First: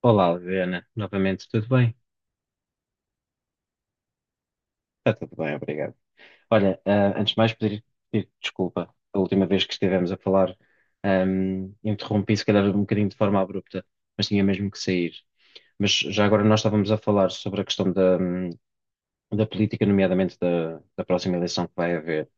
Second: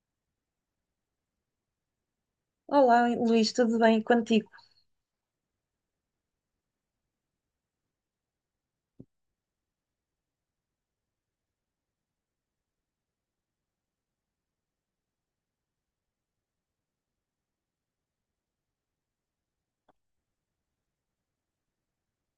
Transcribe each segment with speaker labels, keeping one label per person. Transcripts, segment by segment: Speaker 1: Olá, Adriana. Novamente, tudo bem?
Speaker 2: Olá, Luís, tudo bem contigo?
Speaker 1: Está tudo bem, obrigado. Olha, antes de mais, pedir desculpa. A última vez que estivemos a falar, interrompi, se calhar, um bocadinho de forma abrupta, mas tinha mesmo que sair. Mas já agora nós estávamos a falar sobre a questão da política, nomeadamente da próxima eleição que vai haver.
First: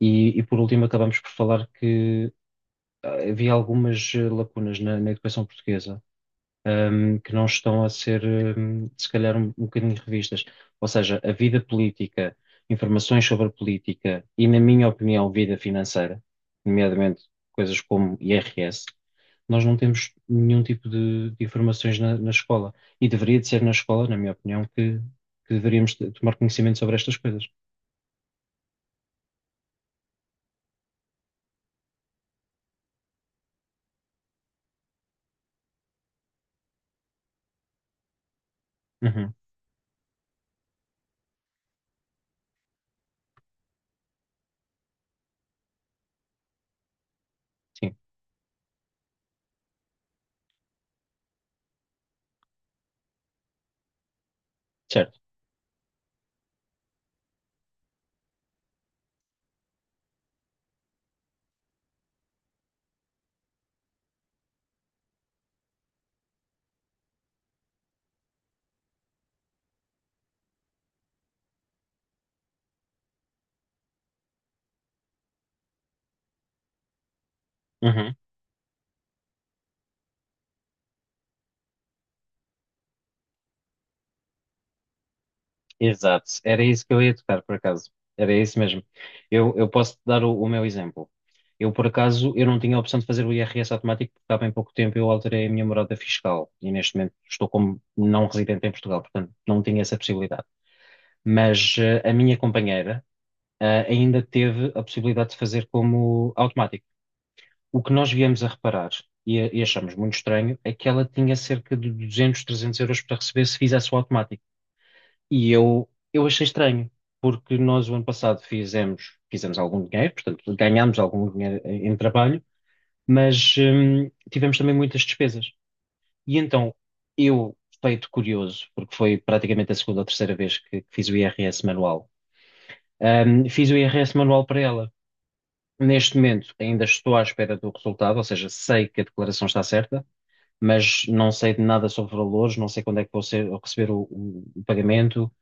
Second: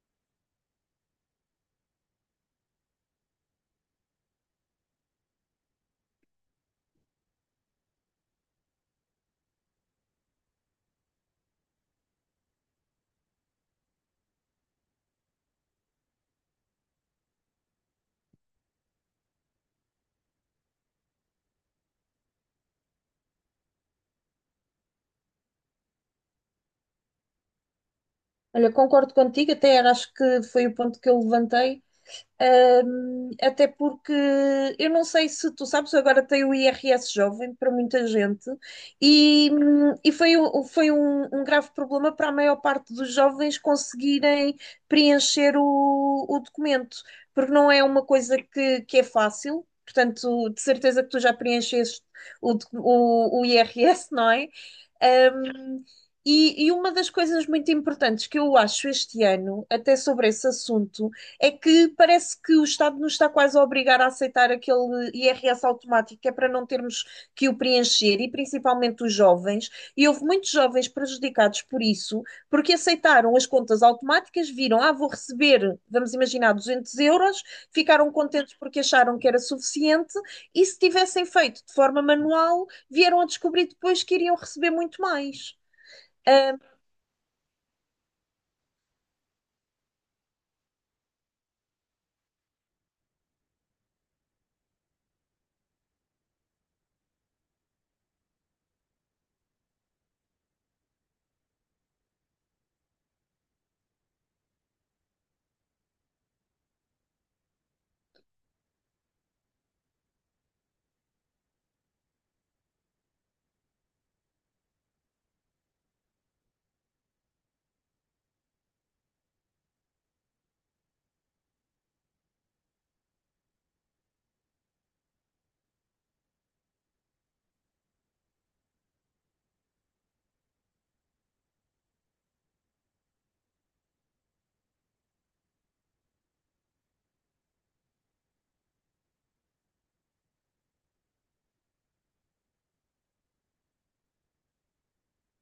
Speaker 1: Por último, acabamos por falar que havia algumas lacunas na educação portuguesa, que não estão a ser, se calhar, um bocadinho revistas. Ou seja, a vida política, informações sobre a política e, na minha opinião, vida financeira, nomeadamente coisas como IRS. Nós não temos nenhum tipo de informações na escola. E deveria de ser na escola, na minha opinião, que tomar conhecimento sobre estas coisas.
Speaker 2: Olha, concordo contigo, até era, acho que foi o ponto que eu levantei, até porque eu não sei se tu sabes, agora tem o IRS jovem para muita gente
Speaker 1: Uhum.
Speaker 2: e foi, foi um grave problema para a maior parte dos jovens conseguirem preencher o documento, porque não é
Speaker 1: Sim.
Speaker 2: uma coisa que é fácil, portanto, de certeza que tu já preencheste o, docu- o IRS, não é?
Speaker 1: Certo.
Speaker 2: Um, e uma das coisas muito importantes que eu acho este ano, até sobre esse assunto, é que parece que o Estado nos está quase a obrigar a aceitar aquele IRS automático, que é para não termos que o preencher, e principalmente os jovens. E houve muitos jovens prejudicados por isso, porque aceitaram as contas automáticas, viram, vou receber, vamos imaginar, 200 euros, ficaram
Speaker 1: Uhum.
Speaker 2: contentes porque acharam que era suficiente, e se tivessem feito de forma manual vieram a descobrir depois que iriam receber muito mais.
Speaker 1: Exato,
Speaker 2: Ah,
Speaker 1: era isso que eu ia tocar, por acaso. Era isso mesmo. Eu posso te dar o meu exemplo. Eu, por acaso, eu não tinha a opção de fazer o IRS automático, porque há bem pouco tempo eu alterei a minha morada fiscal e neste momento estou como não residente em Portugal, portanto não tinha essa possibilidade. Mas a minha companheira ainda teve a possibilidade de fazer como automático. O que nós viemos a reparar e achamos muito estranho é que ela tinha cerca de 200, 300€ para receber se fizesse o automático. E eu achei estranho, porque nós o ano passado fizemos algum dinheiro, portanto, ganhámos algum dinheiro em trabalho, mas tivemos também muitas despesas. E então, eu, feito curioso, porque foi praticamente a segunda ou terceira vez que fiz o IRS manual. Fiz o IRS manual para ela. Neste momento, ainda estou à espera do resultado, ou seja, sei que a declaração está certa, mas não sei de nada sobre valores, não sei quando é que vou receber o pagamento,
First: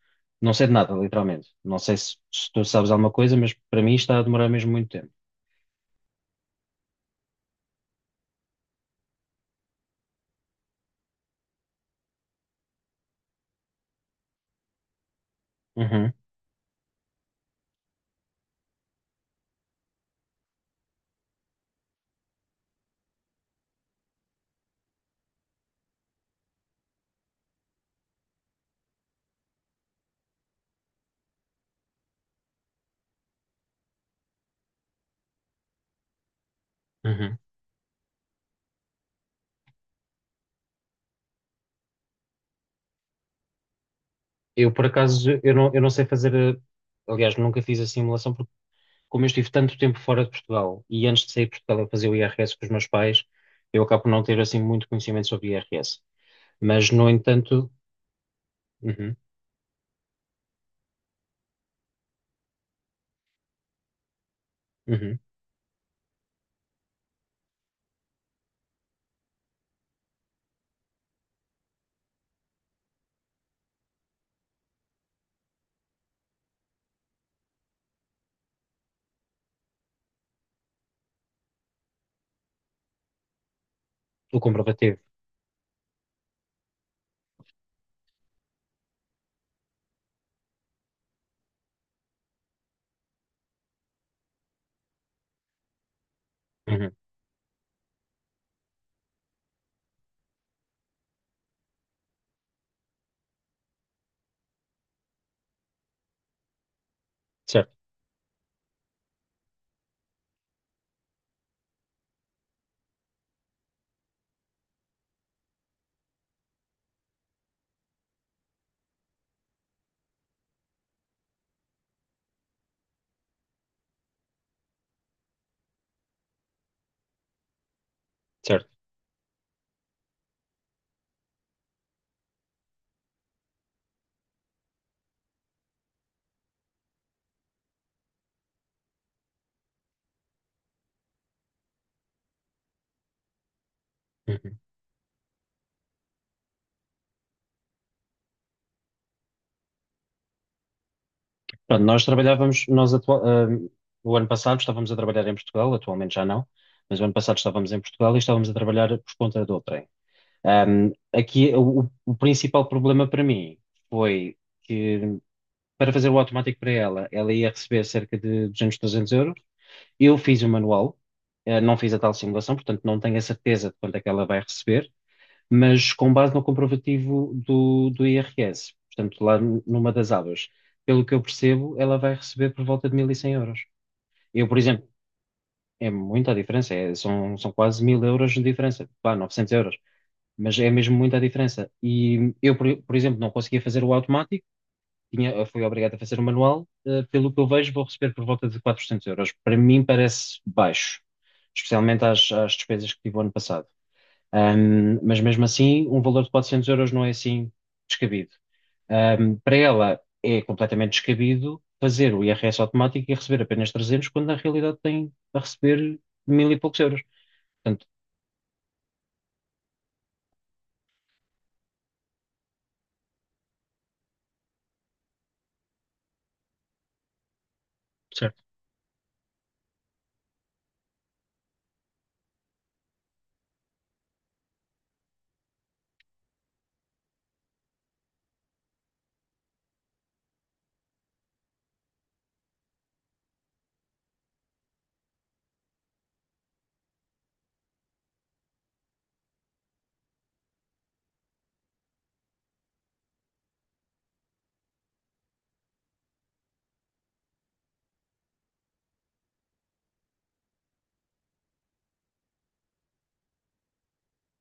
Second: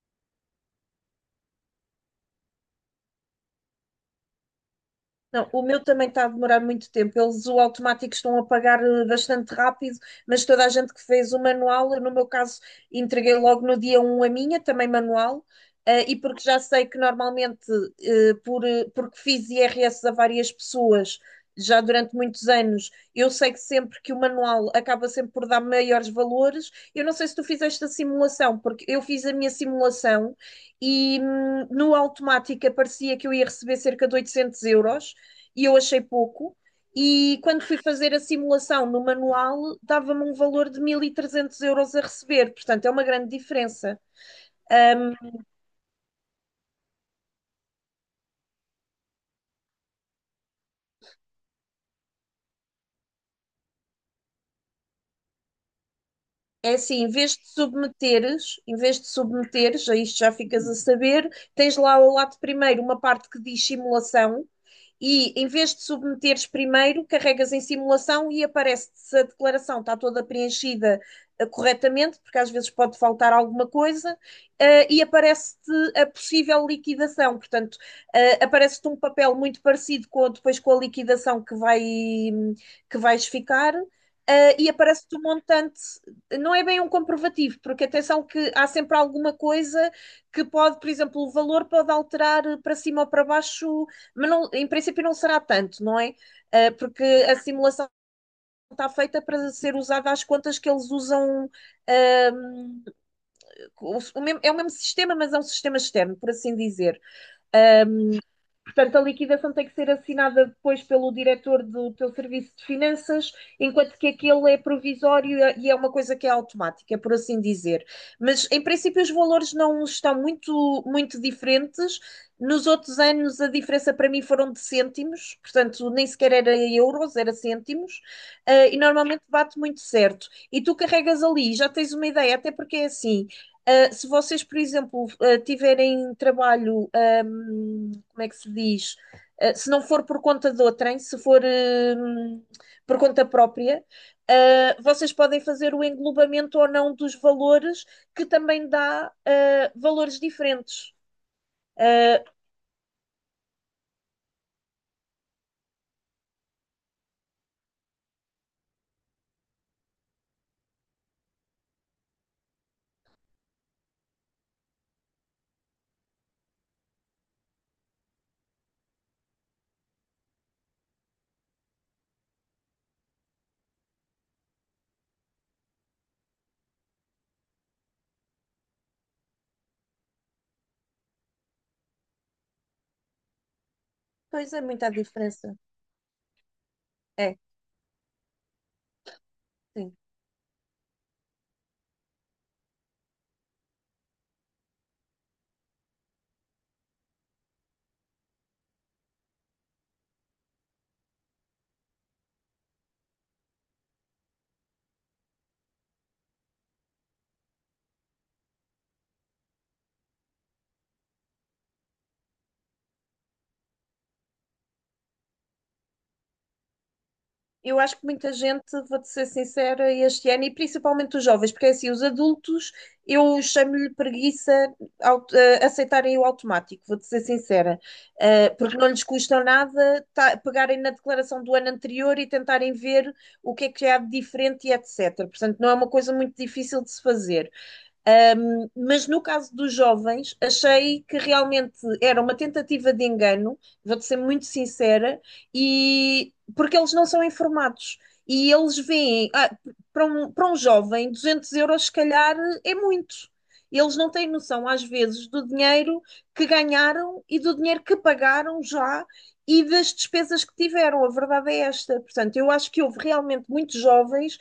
Speaker 1: não sei de nada, literalmente. Não sei se tu sabes alguma coisa, mas para mim está a demorar mesmo muito tempo.
Speaker 2: não, o meu também está a demorar muito tempo. Eles o automático estão a pagar bastante rápido, mas toda a gente que fez o manual, eu, no meu caso, entreguei logo no dia um a minha, também manual,
Speaker 1: Uhum.
Speaker 2: e porque já sei que normalmente, porque fiz IRS a várias pessoas já durante muitos anos, eu sei que sempre que o manual acaba sempre por dar maiores valores. Eu não sei se tu fizeste a simulação, porque eu fiz a minha simulação e no automático aparecia que eu ia receber cerca de 800 € e eu achei pouco.
Speaker 1: Uhum.
Speaker 2: E quando fui fazer a simulação no manual, dava-me um valor de 1300 € a receber, portanto é uma grande diferença.
Speaker 1: Eu, por
Speaker 2: Ahm,
Speaker 1: acaso, eu não sei fazer, aliás, nunca fiz a simulação, porque como eu estive tanto tempo fora de Portugal e antes de sair de Portugal eu fazia o IRS com os meus pais, eu acabo por não ter assim muito conhecimento sobre IRS.
Speaker 2: É
Speaker 1: Mas,
Speaker 2: assim,
Speaker 1: no entanto,
Speaker 2: em vez de
Speaker 1: uhum.
Speaker 2: submeteres, a isto já ficas a saber, tens lá ao lado primeiro uma parte que diz simulação.
Speaker 1: Uhum.
Speaker 2: E em vez de submeteres primeiro, carregas em simulação e aparece-te se a declaração está toda preenchida corretamente, porque às vezes pode faltar alguma coisa, e aparece-te a possível liquidação. Portanto, aparece-te um papel muito parecido com, depois com a liquidação que vais ficar.
Speaker 1: O
Speaker 2: E
Speaker 1: comprovativo.
Speaker 2: aparece-te um montante, não é bem um comprovativo, porque atenção que há sempre alguma coisa que pode, por exemplo, o valor pode alterar para cima ou para baixo, mas não, em princípio não será tanto, não é?
Speaker 1: Uhum.
Speaker 2: Porque a simulação está feita para ser usada às contas que eles usam. O mesmo, é o mesmo sistema, mas é um sistema externo, por assim dizer.
Speaker 1: Certo.
Speaker 2: Portanto, a liquidação tem que ser assinada depois pelo diretor do teu serviço de finanças, enquanto que aquele é provisório e é uma coisa que é automática, por assim dizer. Mas, em princípio, os valores não estão muito, muito diferentes. Nos outros anos, a diferença para mim foram de cêntimos, portanto, nem sequer era euros, era cêntimos,
Speaker 1: Certo.
Speaker 2: e normalmente bate muito certo. E tu carregas ali, já tens uma ideia, até porque é assim, se vocês, por exemplo, tiverem trabalho, como é que se diz? Se não for por conta de outrem, se for por conta própria,
Speaker 1: Uhum.
Speaker 2: vocês podem fazer o englobamento ou não dos valores, que também dá valores diferentes.
Speaker 1: Pronto, nós
Speaker 2: Uh,
Speaker 1: trabalhávamos, o ano passado estávamos a trabalhar em Portugal, atualmente já não, mas o ano passado estávamos em Portugal e estávamos a trabalhar por conta de outrem. Aqui o principal problema para mim foi que para fazer o automático para ela, ela ia receber cerca de 200, 300€. Eu fiz o manual, não fiz a tal simulação, portanto não tenho a certeza de quanto é que ela vai receber, mas com base no comprovativo do IRS, portanto, lá numa das abas. Pelo que eu percebo, ela vai receber por volta de 1.100 euros. Eu,
Speaker 2: Pois
Speaker 1: por
Speaker 2: é,
Speaker 1: exemplo,
Speaker 2: muita diferença.
Speaker 1: é muita a diferença, são,
Speaker 2: É,
Speaker 1: são quase 1.000 euros de diferença, pá, 900 euros,
Speaker 2: sim.
Speaker 1: mas é mesmo muita a diferença. E eu, por exemplo, não conseguia fazer o automático, fui obrigado a fazer o manual. Pelo que eu vejo, vou receber por volta de 400 euros. Para mim parece baixo, especialmente às despesas que tive o ano passado. Mas mesmo assim, um valor de 400€ não é assim descabido. Para ela é completamente descabido fazer o IRS automático e receber apenas 300, quando na realidade tem a receber mil e poucos euros.
Speaker 2: Eu
Speaker 1: Portanto.
Speaker 2: acho que muita gente, vou-te ser sincera, este ano, e principalmente os jovens, porque é assim, os adultos, eu chamo-lhe preguiça aceitarem o automático, vou-te ser sincera.
Speaker 1: Certo.
Speaker 2: Porque não lhes custa nada pegarem na declaração do ano anterior e tentarem ver o que é que há de diferente e etc. Portanto, não é uma coisa muito difícil de se fazer. Mas no caso dos jovens, achei que realmente era uma tentativa de engano, vou-te ser muito sincera, e porque eles não são informados. E eles veem, para um jovem, 200 € se calhar é muito. Eles não têm noção, às vezes, do dinheiro que ganharam e do dinheiro que pagaram já e das despesas que tiveram. A verdade é esta. Portanto, eu acho que houve realmente muitos jovens.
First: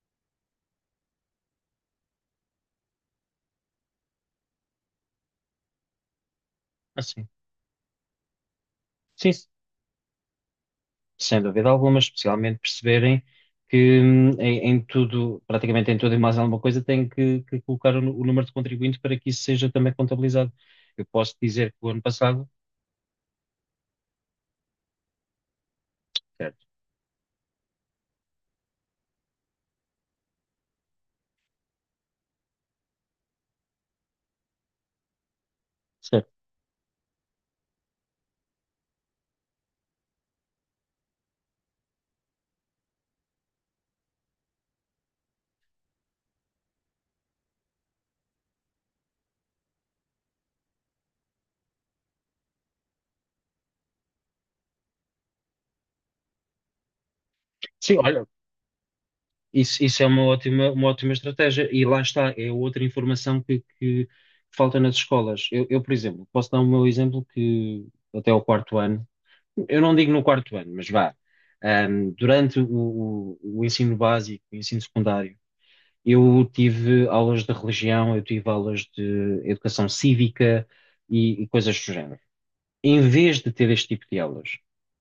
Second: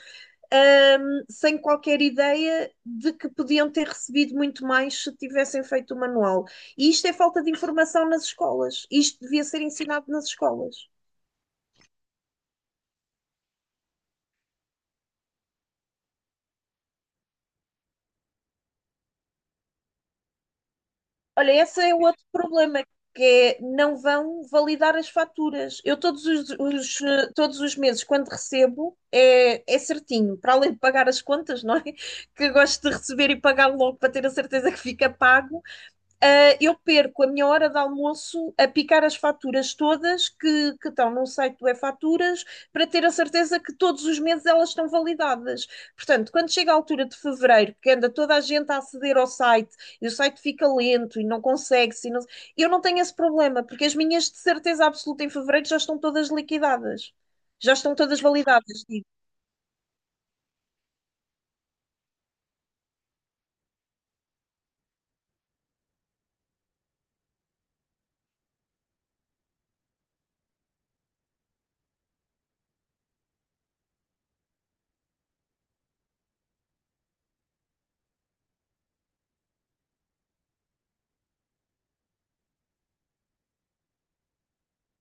Speaker 2: Um, Sem qualquer ideia de que podiam ter recebido muito mais se tivessem feito o manual. E isto é
Speaker 1: Assim.
Speaker 2: falta de informação nas escolas. Isto
Speaker 1: Sim,
Speaker 2: devia ser ensinado nas escolas.
Speaker 1: sem dúvida alguma, mas especialmente perceberem que, em tudo, praticamente em tudo e mais alguma coisa, tem que colocar o número de contribuinte para que isso seja também contabilizado. Eu posso
Speaker 2: Olha,
Speaker 1: dizer que
Speaker 2: esse
Speaker 1: o
Speaker 2: é o
Speaker 1: ano
Speaker 2: outro
Speaker 1: passado...
Speaker 2: problema, que é não vão validar as faturas. Eu
Speaker 1: Certo.
Speaker 2: todos os meses, quando recebo, é certinho, para além de pagar as contas, não é? Que eu gosto de receber e pagar logo para ter a certeza que fica pago.
Speaker 1: Certo.
Speaker 2: Ah, eu perco a minha hora de almoço a picar as faturas todas que estão no site do E-Faturas para ter a certeza que todos os meses elas estão validadas. Portanto, quando chega a altura de fevereiro, que anda toda a gente a aceder ao site e o site fica lento e não consegue, se não- eu não tenho esse problema, porque as minhas de certeza absoluta em fevereiro já estão todas liquidadas, já estão
Speaker 1: Sim,
Speaker 2: todas
Speaker 1: olha,
Speaker 2: validadas.
Speaker 1: isso é uma ótima estratégia. E lá está, é outra informação que falta nas escolas. Por exemplo, posso dar o meu exemplo que até o quarto ano, eu não digo no quarto ano, mas vá, durante o ensino básico, o ensino secundário, eu tive aulas de religião, eu tive aulas de educação cívica e coisas do género. Em vez de ter este tipo de aulas,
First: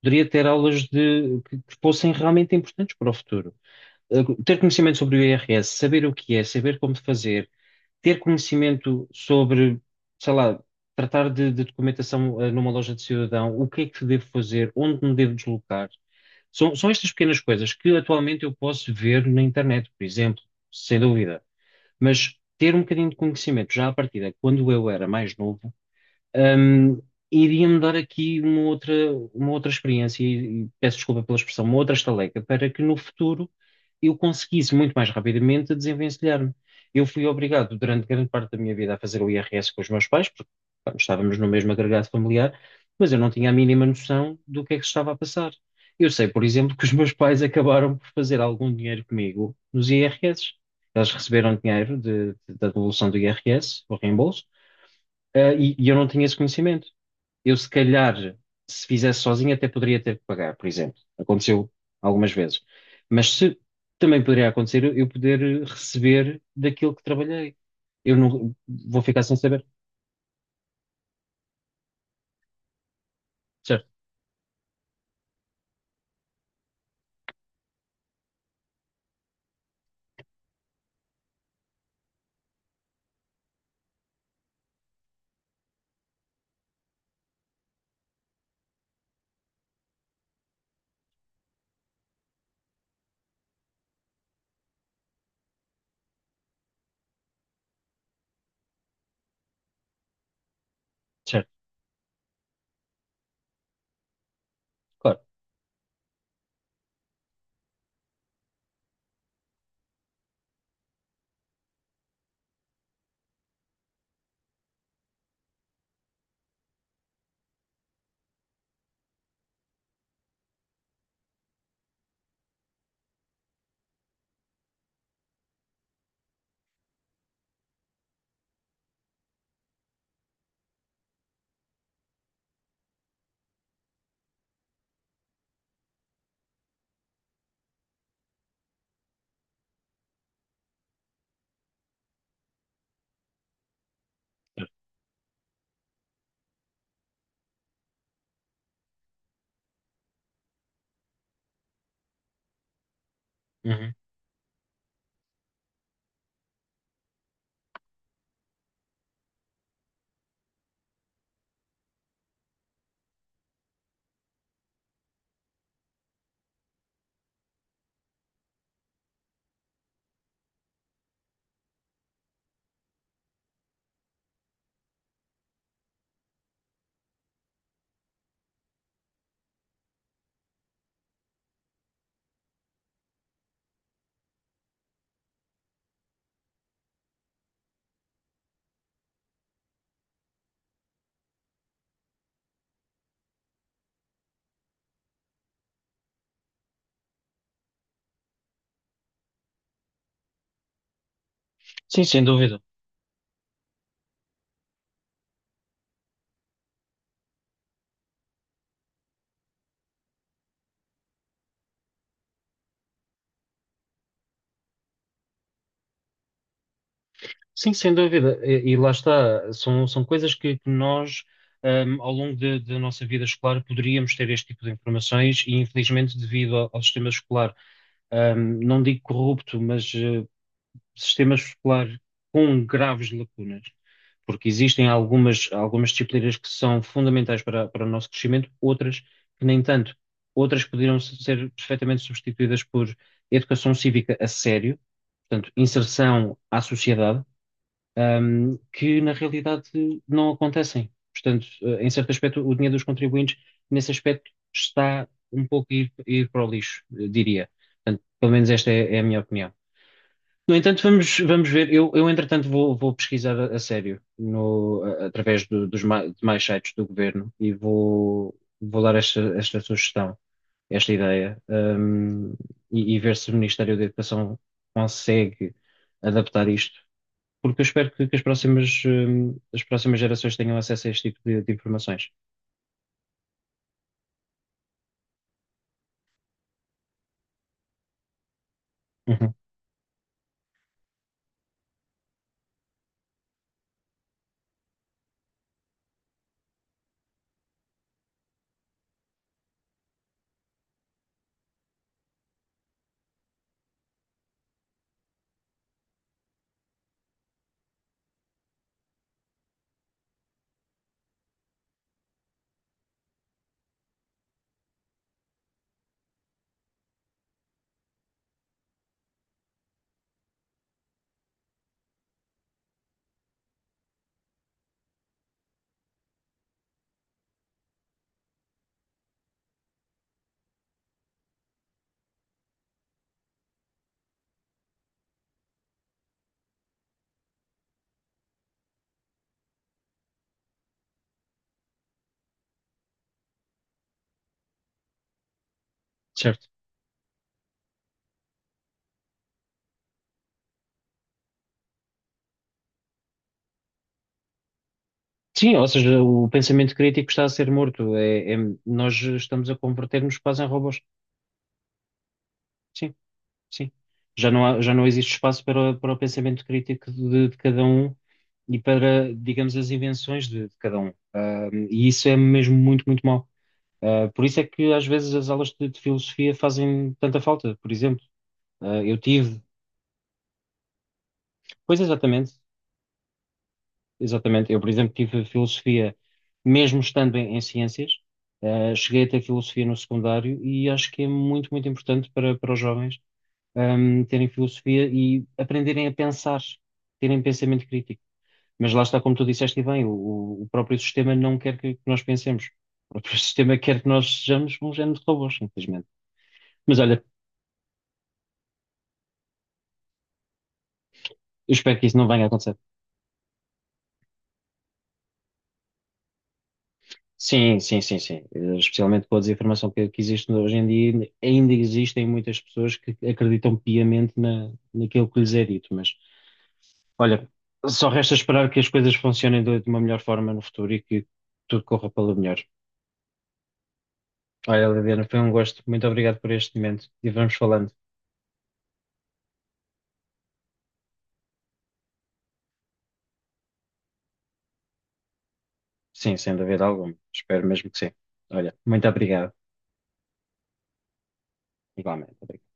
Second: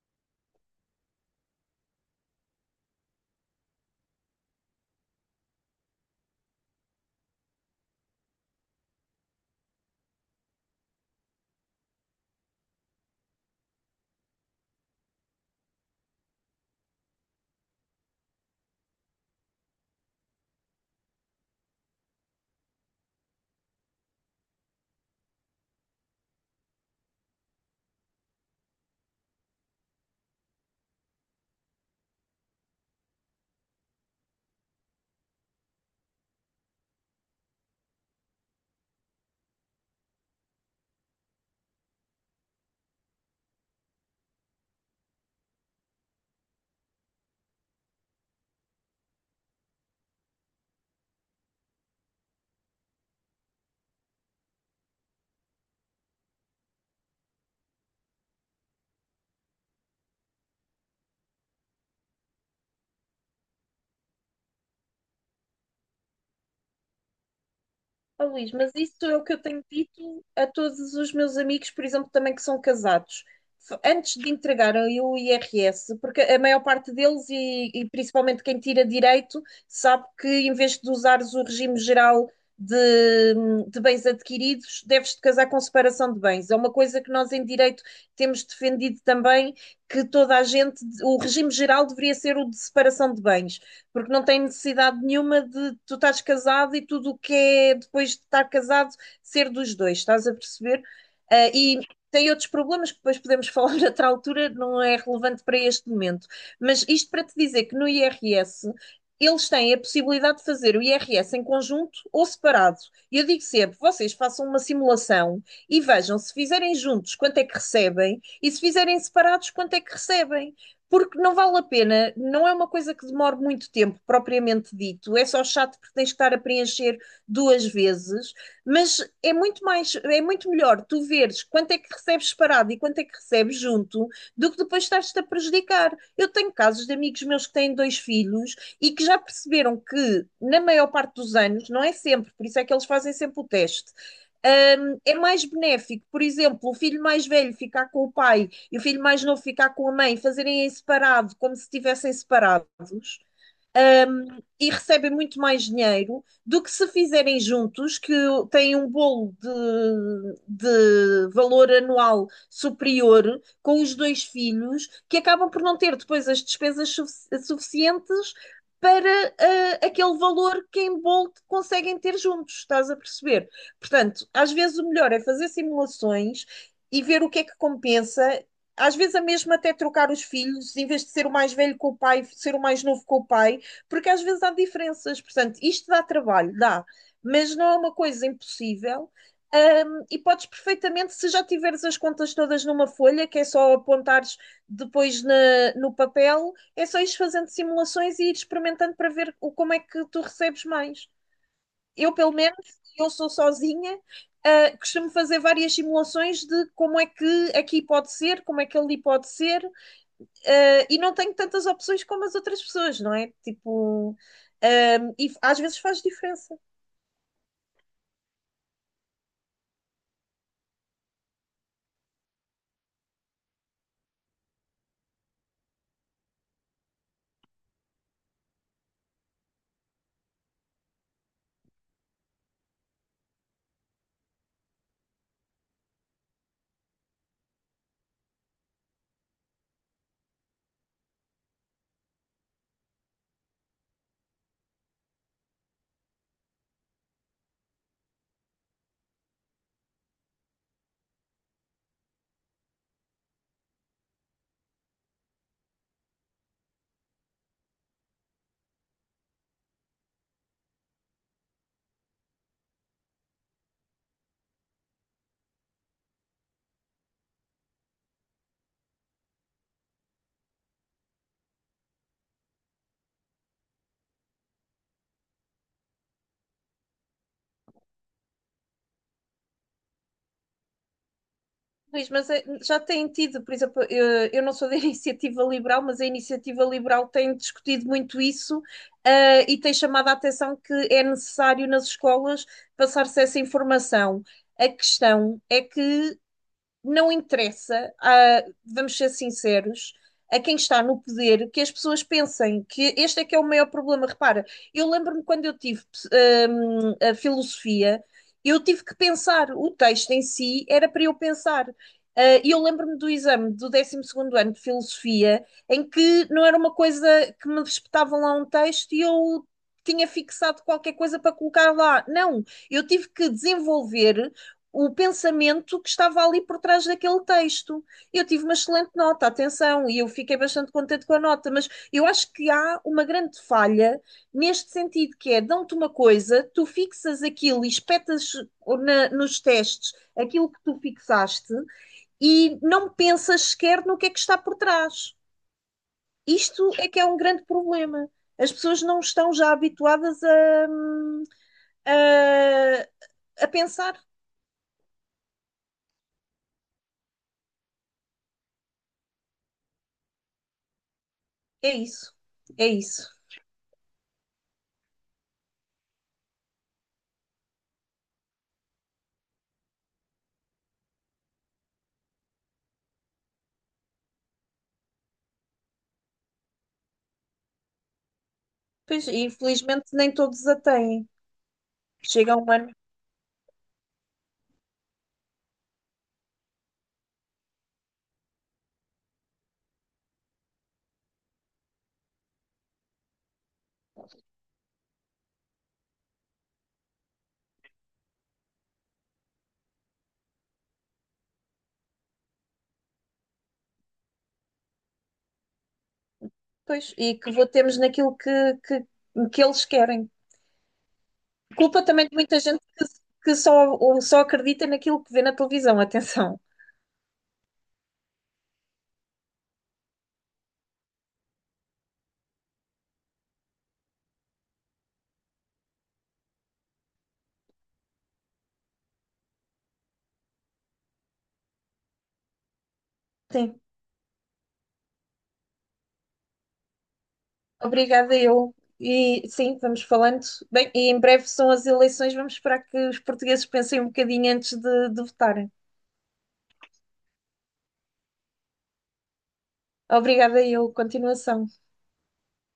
Speaker 1: poderia ter aulas de, que fossem realmente importantes para o futuro. Ter conhecimento sobre o IRS, saber o que é, saber como fazer, ter conhecimento sobre, sei lá, tratar de documentação, numa loja de cidadão, o que é que devo fazer, onde me devo deslocar. São estas pequenas coisas que atualmente eu posso ver na internet, por exemplo, sem dúvida. Mas ter um bocadinho de conhecimento já à partida, quando eu era mais novo, um, iria-me dar aqui uma outra experiência, e peço desculpa pela expressão, uma outra estaleca, para que no futuro eu conseguisse muito mais rapidamente desenvencilhar-me. Eu fui obrigado durante grande parte da minha vida a fazer o IRS com os meus pais, porque pá, estávamos no mesmo agregado familiar, mas eu não tinha a mínima noção do que é que se estava a passar. Eu sei, por exemplo, que os meus pais acabaram por fazer algum dinheiro comigo nos IRS. Eles receberam dinheiro da devolução do IRS, o reembolso. E eu não tinha esse conhecimento. Eu, se calhar, se fizesse sozinho, até poderia ter que pagar, por exemplo. Aconteceu algumas vezes. Mas se também poderia acontecer eu poder receber daquilo que trabalhei. Eu
Speaker 2: Oh, Luís,
Speaker 1: não
Speaker 2: mas
Speaker 1: vou
Speaker 2: isso é
Speaker 1: ficar
Speaker 2: o que
Speaker 1: sem
Speaker 2: eu tenho
Speaker 1: saber.
Speaker 2: dito a todos os meus amigos, por exemplo, também que são casados.
Speaker 1: Certo.
Speaker 2: Antes de entregarem o IRS, porque a maior parte deles, e principalmente quem tira direito, sabe que em vez de usares o regime geral de, de bens adquiridos, deves-te casar com separação de bens. É uma coisa que nós em direito temos defendido também, que toda a gente, o regime geral deveria ser o de separação de bens porque não tem necessidade nenhuma de tu estás casado e tudo o que é depois de estar casado ser dos dois, estás a perceber? Ah,
Speaker 1: Certo.
Speaker 2: e tem outros problemas que depois podemos falar noutra altura, não é
Speaker 1: Claro.
Speaker 2: relevante para este momento. Mas isto para te dizer que no IRS eles têm a possibilidade de fazer o IRS em conjunto ou separado. E eu digo sempre: vocês façam uma simulação e vejam se fizerem juntos quanto é que recebem e se fizerem separados quanto é que recebem. Porque não vale a pena, não é uma coisa que demore muito tempo, propriamente dito. É só chato porque tens que estar a preencher duas vezes, mas é muito mais, é muito melhor tu veres quanto é que recebes separado e quanto é que recebes junto do que depois estás-te a prejudicar. Eu tenho casos de amigos meus que têm dois filhos e que já perceberam que, na maior parte dos anos, não é sempre, por isso é que eles fazem sempre o teste.
Speaker 1: Certo.
Speaker 2: É mais benéfico, por exemplo, o filho mais velho ficar com o pai e o filho mais novo ficar com a mãe, fazerem em separado, como se estivessem separados,
Speaker 1: Uhum.
Speaker 2: e recebem muito mais dinheiro do que se fizerem juntos, que têm um bolo de valor anual superior com os dois filhos, que acabam por não ter depois as despesas suficientes para aquele valor que em bolo conseguem ter juntos, estás a perceber? Portanto, às vezes o melhor é fazer simulações e ver o que é que compensa. Às vezes, a mesma até trocar os filhos, em vez de ser o mais velho com o pai, ser o mais novo com o pai, porque às vezes há diferenças. Portanto, isto dá trabalho, dá, mas não é uma coisa impossível. E podes perfeitamente, se já tiveres as contas todas numa folha, que é só apontares depois no papel, é só ires fazendo simulações e ir experimentando para ver como é que tu recebes mais.
Speaker 1: Sim,
Speaker 2: Eu,
Speaker 1: sem
Speaker 2: pelo menos,
Speaker 1: dúvida.
Speaker 2: eu sou sozinha, costumo fazer várias simulações de como é que aqui pode ser, como é que ali pode ser, e não tenho tantas opções como as outras pessoas, não é? Tipo, e às vezes faz diferença.
Speaker 1: Sim, sem dúvida. E lá está, são, são coisas que nós, ao longo da nossa vida escolar, poderíamos ter este tipo de informações e, infelizmente, devido ao sistema escolar, não digo corrupto, mas sistema escolar com graves lacunas, porque existem algumas, algumas disciplinas que são fundamentais para o nosso crescimento, outras que nem tanto. Outras poderiam ser perfeitamente substituídas por educação cívica a sério, portanto, inserção à sociedade, que na realidade não acontecem. Portanto, em certo aspecto, o dinheiro dos contribuintes, nesse aspecto, está um pouco a ir para o lixo, eu diria. Portanto, pelo menos esta é a minha opinião. No entanto, vamos ver. Entretanto, vou pesquisar a sério no, a- através do- dos ma- demais sites do governo e vou dar esta, esta sugestão, esta ideia, e ver se o Ministério da Educação consegue adaptar isto, porque eu espero que as próximas gerações tenham acesso a este tipo de
Speaker 2: Luís,
Speaker 1: informações.
Speaker 2: mas já têm tido, por exemplo, eu não sou da iniciativa liberal, mas a iniciativa liberal tem discutido muito isso,
Speaker 1: Uhum.
Speaker 2: e tem chamado a atenção que é necessário nas escolas passar-se essa informação. A questão é que não interessa, vamos ser sinceros, a quem está no poder que as pessoas pensem que este é que é o maior problema. Repara, eu lembro-me quando eu tive a filosofia, eu tive que pensar, o texto em si era para eu pensar. Ah, e eu lembro-me do exame do décimo segundo ano de filosofia, em que não era uma coisa que me espetavam lá um texto e eu tinha fixado qualquer coisa para colocar lá. Não, eu tive que desenvolver o pensamento que estava ali por trás daquele texto. Eu tive uma excelente nota, atenção, e eu fiquei bastante contente com a nota, mas eu acho que há uma grande falha neste sentido, que é, dão-te uma coisa, tu fixas aquilo e espetas nos testes aquilo que tu fixaste e não pensas sequer no que é que está por trás.
Speaker 1: Certo.
Speaker 2: Isto é que é um grande problema. As pessoas não estão já habituadas a, a pensar.
Speaker 1: Sim, ou seja, o pensamento crítico está a ser morto. Nós estamos a converter-nos quase em robôs.
Speaker 2: É isso. É
Speaker 1: Sim.
Speaker 2: isso.
Speaker 1: Sim. Já já não existe espaço para, para o pensamento crítico de cada um e para, digamos, as invenções de cada um. E isso é mesmo muito, muito mau. Por isso é que às vezes as aulas de filosofia fazem tanta falta, por exemplo. Eu
Speaker 2: Pois, e
Speaker 1: tive...
Speaker 2: infelizmente nem todos a têm.
Speaker 1: Pois, exatamente.
Speaker 2: Chega um ano.
Speaker 1: Exatamente. Eu, por exemplo, tive filosofia, mesmo estando em ciências. Cheguei a ter filosofia no secundário e acho que é muito, muito importante para os jovens, terem filosofia e aprenderem a pensar, terem pensamento crítico. Mas lá está, como tu disseste e bem, o próprio sistema não quer que nós pensemos. O próprio sistema quer que nós sejamos um género de robôs, simplesmente. Mas
Speaker 2: Pois,
Speaker 1: olha,
Speaker 2: e que votemos naquilo que, que eles querem.
Speaker 1: eu espero
Speaker 2: Culpa
Speaker 1: que isso
Speaker 2: também
Speaker 1: não
Speaker 2: de
Speaker 1: venha a
Speaker 2: muita
Speaker 1: acontecer.
Speaker 2: gente que ou só acredita naquilo que vê na televisão, atenção.
Speaker 1: Sim, sim, sim, sim. Especialmente com a desinformação que existe hoje em dia, ainda existem muitas pessoas que acreditam piamente naquilo que lhes é dito. Mas, olha, só resta esperar que as coisas funcionem de uma melhor forma no futuro e que tudo corra pelo melhor.
Speaker 2: Sim,
Speaker 1: Olha, Liliana, foi um gosto. Muito obrigado por este momento e vamos falando.
Speaker 2: obrigada eu. E sim, vamos falando. Bem, e em breve são as eleições, vamos esperar que os portugueses pensem um bocadinho antes de votarem.
Speaker 1: Sim, sem dúvida alguma. Espero mesmo que sim. Olha, muito obrigado.
Speaker 2: Obrigada eu. Continuação.
Speaker 1: Igualmente. Obrigado.